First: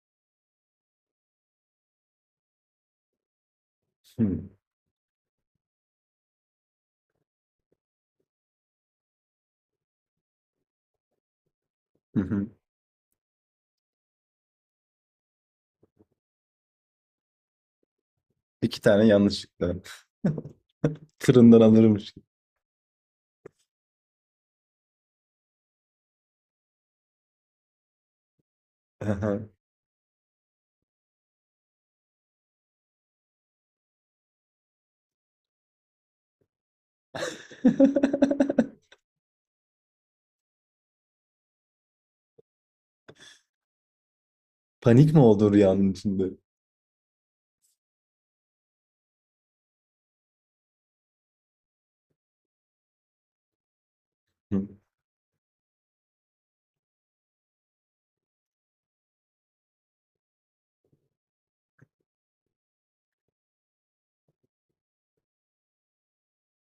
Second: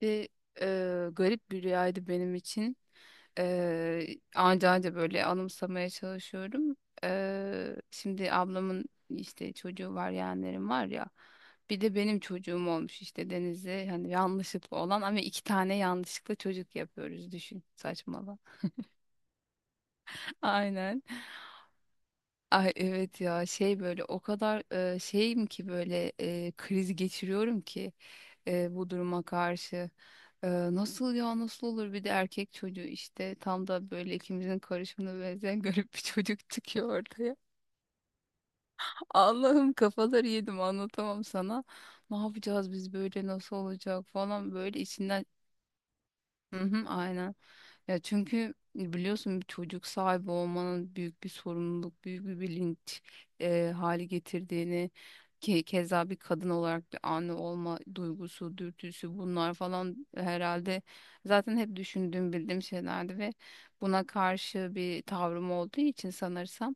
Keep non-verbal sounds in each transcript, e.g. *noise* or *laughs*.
Bir garip bir rüyaydı benim için. E, Hımm. Anca anca böyle anımsamaya çalışıyorum. Şimdi ablamın işte çocuğu var, yeğenlerim var ya. Bir de benim Hı hı. çocuğum olmuş işte Deniz'e hani yanlışlıkla olan ama iki tane yanlışlıkla çocuk yapıyoruz düşün saçmalama. 2 tane yanlışlıkla. *laughs* Aynen. *laughs* Fırından alırmış gibi. Ay evet ya şey böyle o kadar şeyim ki böyle kriz geçiriyorum ki bu duruma *laughs* karşı. E, Nasıl ya nasıl olur bir de erkek çocuğu işte tam da böyle ikimizin karışımına benzeyen *laughs* garip bir çocuk çıkıyor ortaya. Allah'ım kafaları yedim anlatamam sana. Ne yapacağız biz böyle nasıl olacak falan böyle Panik mi içinden. oldu rüyanın içinde? Hı hı, aynen. Ya çünkü biliyorsun bir çocuk sahibi olmanın büyük bir sorumluluk, büyük bir bilinç hali Hı. getirdiğini, ki keza bir kadın olarak bir anne olma duygusu, dürtüsü bunlar falan herhalde zaten hep düşündüğüm, bildiğim şeylerdi ve buna karşı bir tavrım olduğu için sanırsam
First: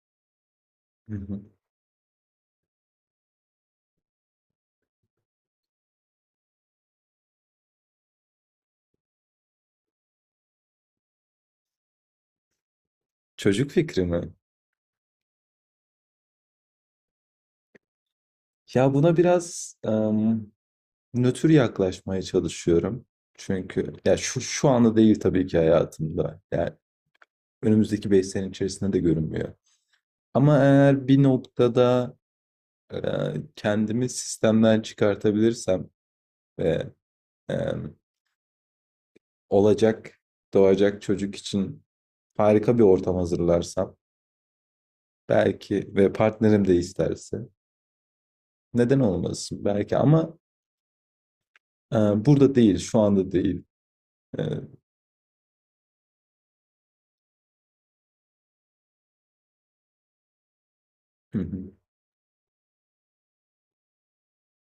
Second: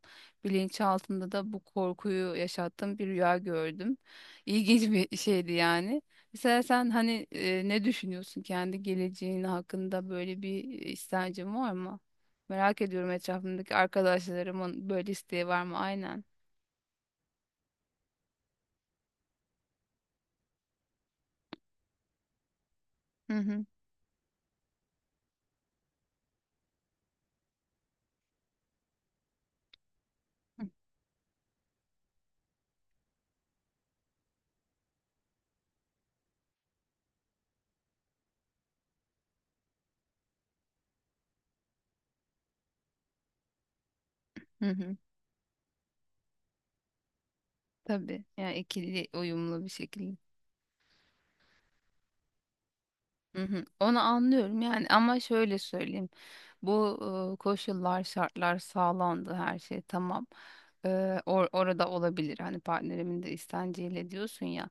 Hı bilinçaltında hı. da bu korkuyu yaşattığım bir rüya gördüm. İlginç bir şeydi yani. Mesela sen hani ne düşünüyorsun kendi geleceğin hakkında, böyle bir istencin var mı? Merak ediyorum Çocuk etrafımdaki fikri mi? arkadaşlarımın böyle isteği var mı? Aynen. Ya buna biraz, nötr yaklaşmaya çalışıyorum. Hı hı. Çünkü ya şu anda değil tabii ki hayatımda. Yani önümüzdeki 5 sene içerisinde de görünmüyor. Ama eğer bir noktada, kendimi sistemden çıkartabilirsem ve, olacak, doğacak çocuk için harika bir ortam hazırlarsam Hı hı. belki ve partnerim de isterse Tabii. Yani neden ikili uyumlu olmasın bir belki şekilde. ama burada değil, şu anda Hı hı, değil. onu E, anlıyorum yani ama şöyle söyleyeyim. Bu koşullar, şartlar sağlandı her şey tamam. E, orada olabilir hani partnerimin de istenciyle diyorsun ya.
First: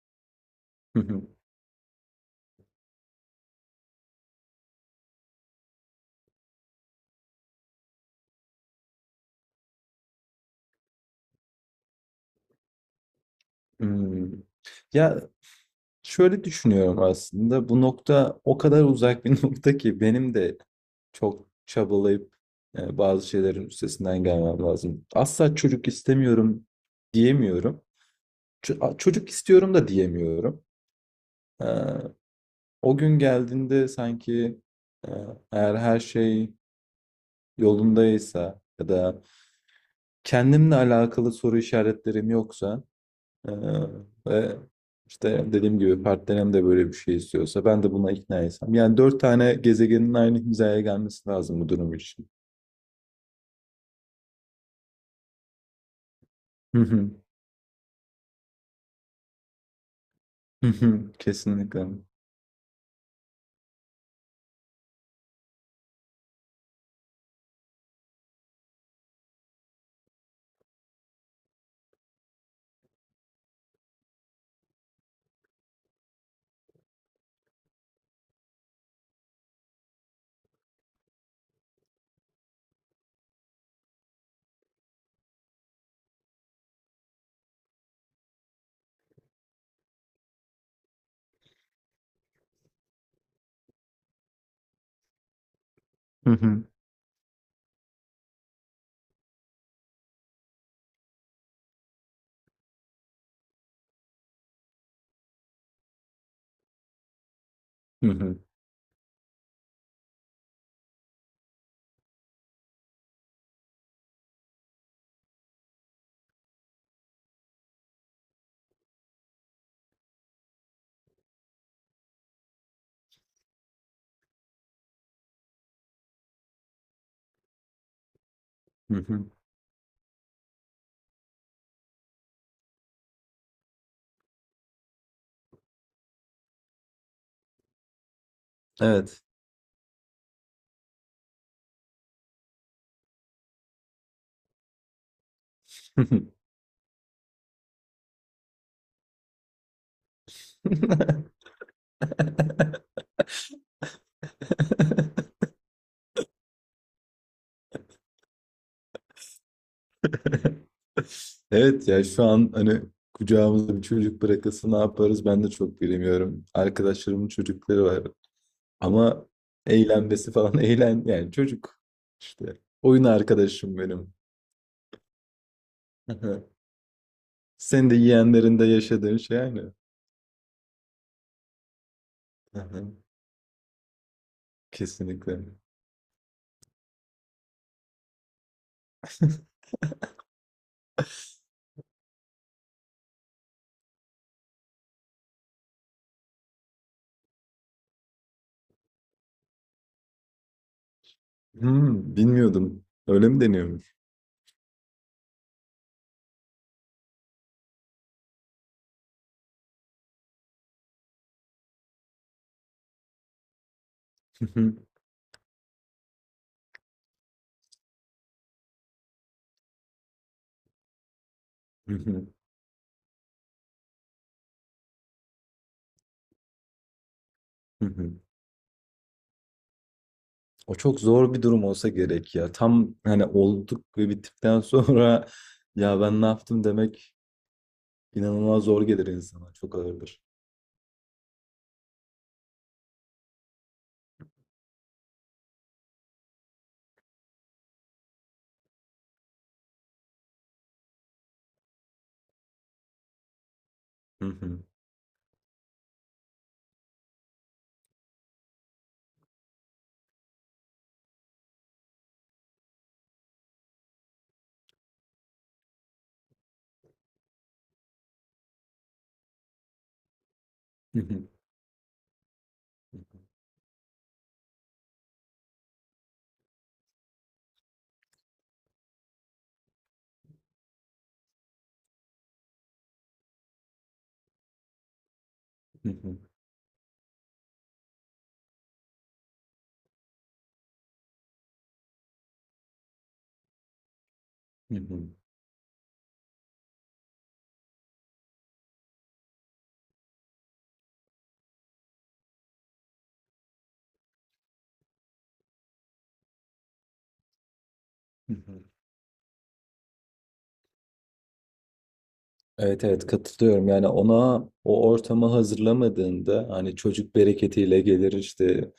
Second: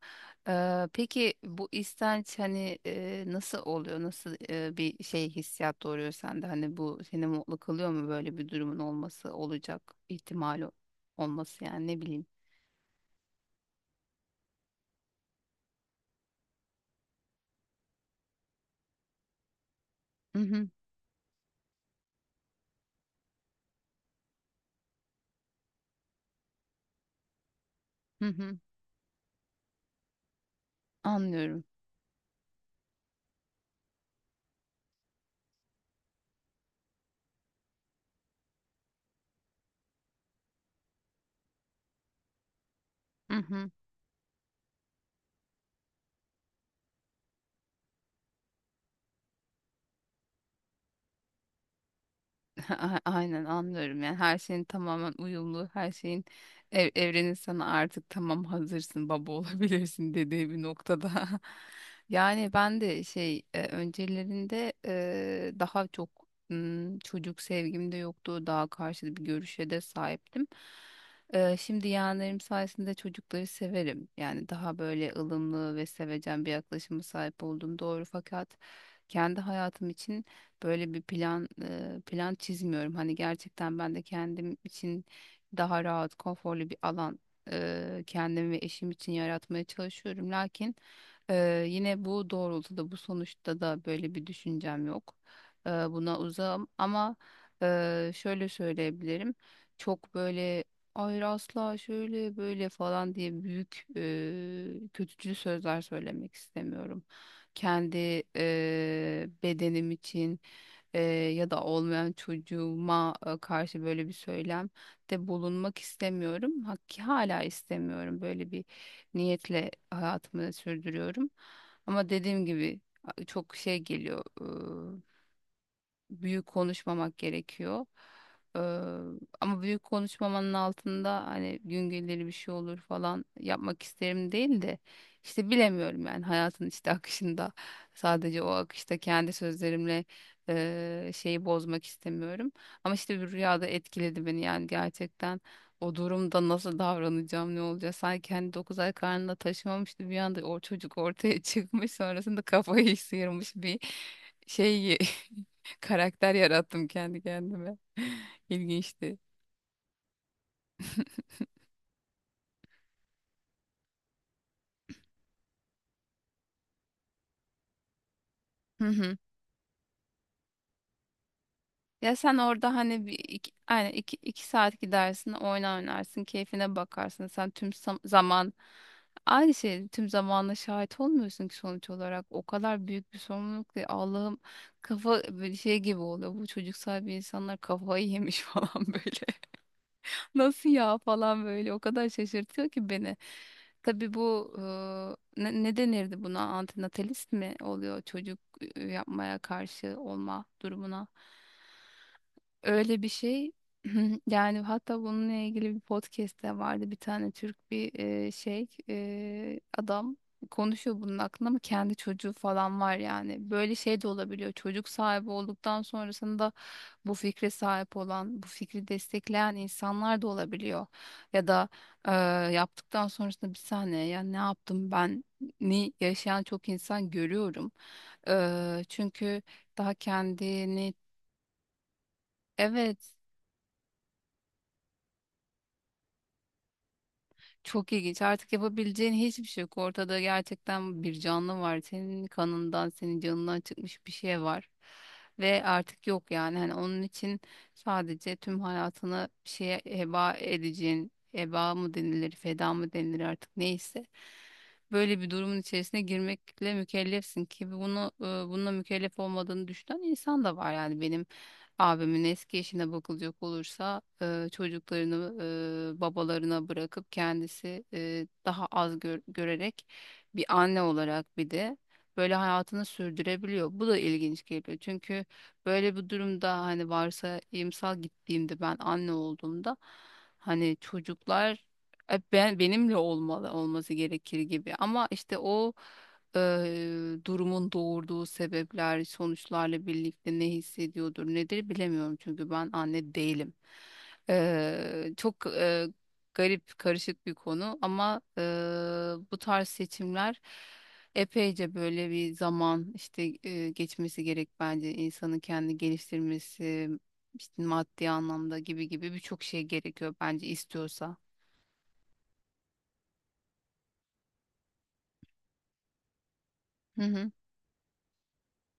E, peki *laughs* bu istenç hani nasıl oluyor? Nasıl bir şey hissiyat doğuruyor sende? Hani bu seni mutlu kılıyor mu böyle bir durumun olması olacak ihtimali olması, yani ne bileyim. hmm. Ya şöyle düşünüyorum aslında bu nokta o kadar uzak bir *laughs* nokta ki benim Hı de hı, çok çabalayıp bazı şeylerin üstesinden gelmem lazım. Asla çocuk istemiyorum diyemiyorum. hı hı, Çocuk istiyorum da diyemiyorum. anlıyorum. Ee, O gün geldiğinde sanki e, eğer her şey yolundaysa ya da kendimle alakalı soru işaretlerim yoksa Hı e, hı. ve işte dediğim gibi partnerim de böyle bir şey istiyorsa ben de buna ikna etsem. Yani 4 tane gezegenin aynı hizaya gelmesi lazım bu durum için. Aynen anlıyorum, yani her şeyin tamamen uyumlu, her şeyin Hı hı. evrenin sana artık tamam hazırsın baba *laughs* olabilirsin dediği bir Hı noktada. hı. Kesinlikle. *laughs* Yani ben de şey, öncelerinde daha çok çocuk sevgim de yoktu, daha karşıt bir görüşe de sahiptim. Şimdi yeğenlerim sayesinde çocukları severim yani, daha böyle ılımlı ve sevecen bir yaklaşıma sahip oldum doğru, fakat kendi hayatım için böyle bir plan, plan çizmiyorum. Hani gerçekten ben de kendim için daha rahat, konforlu bir alan kendim ve eşim için yaratmaya çalışıyorum. Lakin yine bu doğrultuda, bu sonuçta da böyle bir düşüncem yok. Buna Hı hı. uzağım ama şöyle söyleyebilirim. Çok böyle hayır asla şöyle böyle falan diye büyük kötücül sözler söylemek istemiyorum. Hı Kendi hı. Bedenim için, e, ya da olmayan çocuğuma karşı böyle bir söylem de bulunmak istemiyorum. Hakki hala istemiyorum. Böyle bir niyetle hayatımı sürdürüyorum. Ama dediğim gibi, çok şey geliyor, büyük konuşmamak gerekiyor. Ee, Hı hı. Ama büyük konuşmamanın altında hani gün gelir bir şey olur falan yapmak isterim değil de işte bilemiyorum yani, hayatın işte akışında, sadece o akışta Evet. kendi sözlerimle şeyi bozmak istemiyorum. Ama işte bir rüyada etkiledi beni yani, gerçekten o durumda nasıl davranacağım, ne olacak, sanki hani 9 ay karnında taşımamıştı, bir anda o çocuk ortaya *laughs* çıkmış, sonrasında kafayı *laughs* sıyırmış bir şey *laughs* *laughs* karakter yarattım kendi kendime. *laughs* İlginçti. *laughs* Evet, ya şu an hani kucağımızda bir çocuk bırakılsa ne yaparız ben de çok bilemiyorum. Arkadaşlarımın çocukları var Hı hı. ama eğlenmesi falan *laughs* eğlen, yani çocuk Ya sen işte orada oyun hani bir iki, arkadaşım aynen benim. iki, iki saat gidersin, oyna, oynarsın, *laughs* keyfine bakarsın. Sen tüm Sen de zaman yeğenlerinde yaşadığın şey aynı aynı. şey, tüm zamanla şahit olmuyorsun ki sonuç olarak. O Aha, kadar büyük bir sorumluluk ki Allah'ım, kafa kesinlikle. böyle şey gibi oluyor. Bu çocuk sahibi insanlar kafayı yemiş *laughs* falan böyle. *laughs* Nasıl ya falan böyle, o kadar şaşırtıyor ki beni. Tabii bu ne denirdi buna? Antinatalist mi oluyor çocuk yapmaya karşı olma durumuna? Bilmiyordum. Öyle bir Öyle mi şey deniyormuş? *clears throat* yani, hatta bununla ilgili bir podcast de vardı, bir tane Türk bir adam konuşuyor bunun hakkında, ama kendi çocuğu falan var yani, böyle şey de olabiliyor, çocuk sahibi olduktan sonrasında bu fikre sahip olan, bu fikri destekleyen insanlar da olabiliyor, ya da e, *laughs* yaptıktan sonrasında bir saniye ya ne yaptım ben, ni yaşayan çok insan görüyorum. Çünkü daha O kendini çok zor bir durum olsa gerek ya. Tam evet hani olduk ve bittikten sonra *laughs* ya ben ne yaptım demek. çok ilginç. Artık İnanılmaz zor gelir yapabileceğin hiçbir insana. şey Çok yok. Ortada ağırdır. gerçekten bir canlı var. Senin kanından, senin canından çıkmış bir şey var. Ve artık yok yani. Hani onun için sadece tüm hayatını bir şeye heba edeceğin, heba mı denilir, feda mı denilir, artık neyse. Hı hı. Böyle bir durumun içerisine girmekle mükellefsin ki, bunu bununla mükellef olmadığını düşünen insan da var, yani benim abimin eski eşine bakılacak olursa çocuklarını babalarına bırakıp kendisi daha az görerek bir anne Hı hı. olarak bir de böyle hayatını Hı hı. sürdürebiliyor. Bu da ilginç geliyor. Çünkü böyle bir durumda hani varsa imsal gittiğimde ben anne olduğumda hani çocuklar hep benimle olmalı, olması gerekir gibi. Ama işte o, durumun doğurduğu sebepler, sonuçlarla birlikte ne hissediyordur, nedir bilemiyorum çünkü ben anne değilim. Hı hı. Çok garip, karışık bir konu ama bu tarz seçimler epeyce böyle bir zaman işte, geçmesi gerek bence, insanın kendi geliştirmesi, işte maddi Hı anlamda hı. gibi gibi birçok şey gerekiyor bence, istiyorsa. Evet, evet, katılıyorum. Yani ona o ortamı hazırlamadığında hani çocuk Hı bereketiyle gelir işte,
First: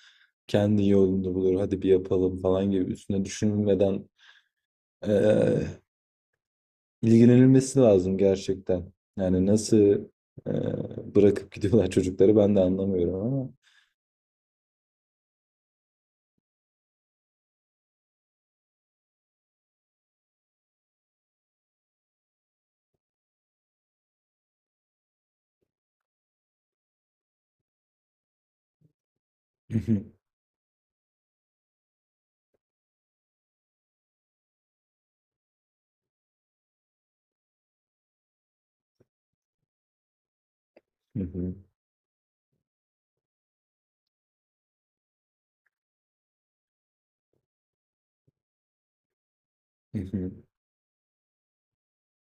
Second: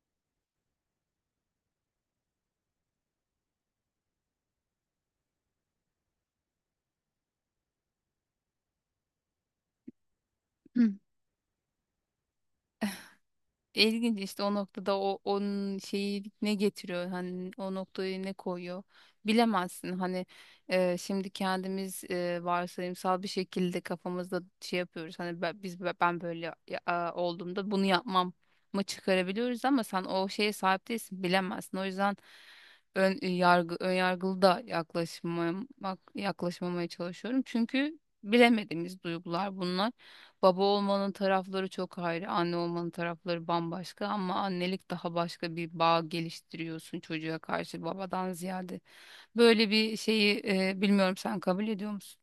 kendi yolunu bulur, hadi bir yapalım falan gibi, üstüne düşünmeden eee, ilgilenilmesi lazım gerçekten. Yani nasıl eee, hı. bırakıp gidiyorlar çocukları ben de anlamıyorum ama. İlginç, işte o noktada o onun şeyi ne getiriyor, hani o noktayı ne koyuyor bilemezsin hani, şimdi kendimiz varsayımsal bir şekilde kafamızda şey yapıyoruz hani ben, ben böyle olduğumda bunu yapmam mı çıkarabiliyoruz, Hı ama sen hı. o şeye sahip değilsin bilemezsin, o yüzden ön yargılı da yaklaşmamaya çalışıyorum çünkü bilemediğimiz duygular bunlar. Baba olmanın Hı hı. tarafları çok ayrı, anne olmanın tarafları bambaşka, ama annelik daha başka bir bağ geliştiriyorsun çocuğa karşı babadan ziyade. Böyle bir Hı hı. şeyi bilmiyorum, sen kabul ediyor musun?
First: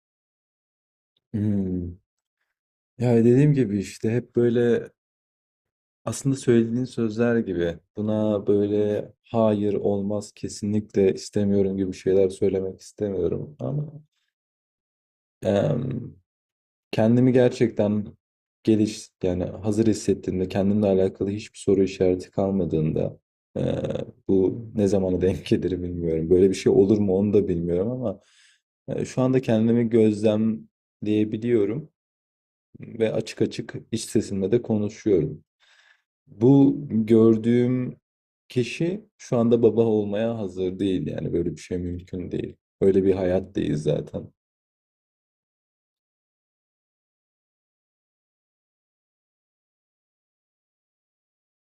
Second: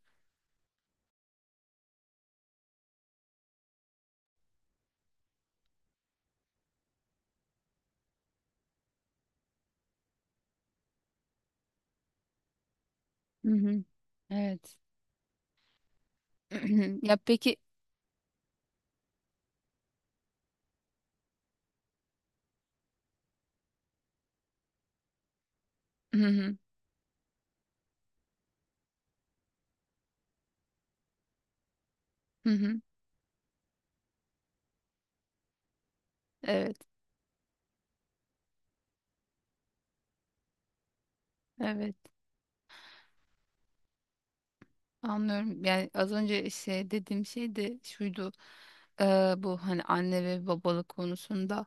Hı. Ya dediğim gibi işte hep böyle. Aslında söylediğin sözler gibi buna böyle hayır olmaz, kesinlikle istemiyorum gibi şeyler söylemek Hı istemiyorum hı. ama Evet. em, *clears throat* Ya kendimi peki. gerçekten yani hazır hissettiğimde, kendimle alakalı hiçbir soru işareti kalmadığında e, bu ne zamana denk gelir Hı bilmiyorum. Böyle bir hı. şey olur mu onu da bilmiyorum ama şu anda kendimi gözlemleyebiliyorum Hı hı. ve açık açık iç sesimle de konuşuyorum. Bu Evet. gördüğüm kişi şu anda baba olmaya hazır değil. Yani böyle bir şey Evet. mümkün değil. Öyle bir hayat değil zaten. Anlıyorum. Yani az önce şey dediğim şey de şuydu. Bu hani anne ve babalık konusunda,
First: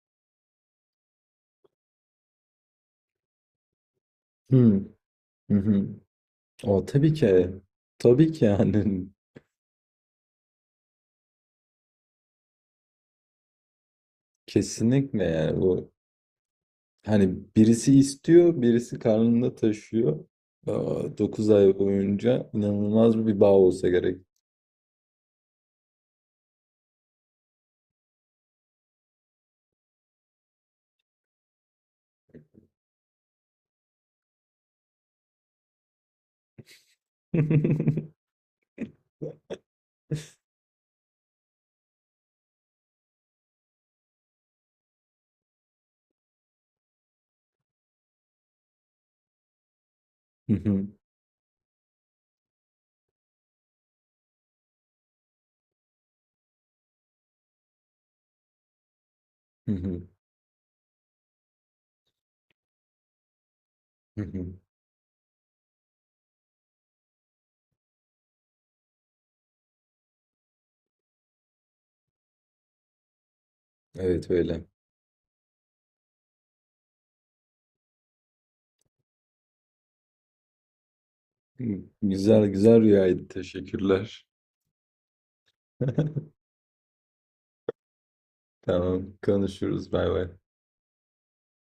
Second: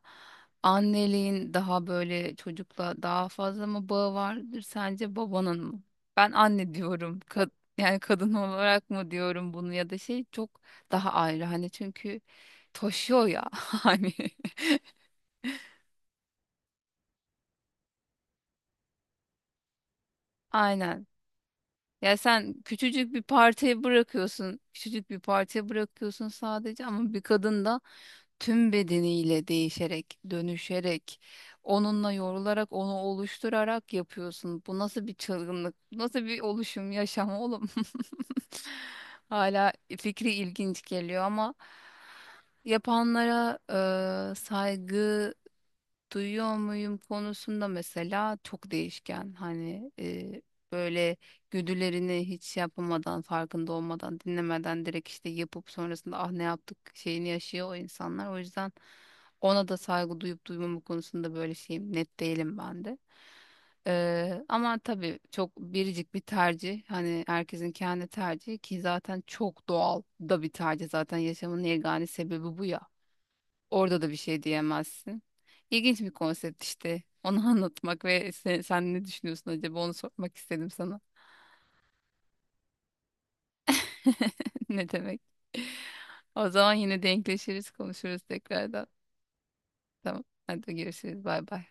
anneliğin daha böyle çocukla daha fazla mı bağı vardır Hmm. sence, Hı babanın mı? hı. Ben anne O tabii diyorum. Ki. Yani Tabii kadın *laughs* ki olarak yani mı diyorum bunu, ya da şey çok daha ayrı. Hani çünkü taşıyor ya *laughs* hani. *laughs* kesinlikle, yani bu hani birisi istiyor, birisi karnında taşıyor. Aynen. 9 ay Ya boyunca sen küçücük bir inanılmaz bir bağ partiye olsa gerek. bırakıyorsun, küçücük bir partiye bırakıyorsun sadece, ama bir kadın da tüm bedeniyle değişerek, dönüşerek, onunla yorularak, onu oluşturarak yapıyorsun. Bu nasıl bir çılgınlık, bu nasıl bir oluşum, yaşam *laughs* oğlum? Hı *laughs* Hala fikri ilginç geliyor, ama yapanlara saygı duyuyor muyum konusunda mesela çok değişken. Hani hı, böyle güdülerini hiç şey yapamadan, farkında olmadan, dinlemeden direkt işte yapıp sonrasında ah ne yaptık şeyini yaşıyor o insanlar. O yüzden ona hı da hı, saygı duyup duymama konusunda böyle şeyim, net değilim ben de. hı hı. Ama tabii çok biricik bir tercih. Hani herkesin kendi tercihi ki zaten çok doğal da bir tercih. Zaten yaşamın yegane sebebi bu ya. Orada da bir Evet, şey öyle. diyemezsin. İlginç bir konsept işte. Onu *laughs* anlatmak ve sen ne düşünüyorsun acaba, onu sormak istedim sana. Hı. Güzel güzel rüyaydı. Teşekkürler. *laughs* Ne demek? *laughs* O zaman yine denkleşiriz, konuşuruz tekrardan. Tamam, konuşuruz. Bay Tamam. bay. Hadi görüşürüz. Bay bay.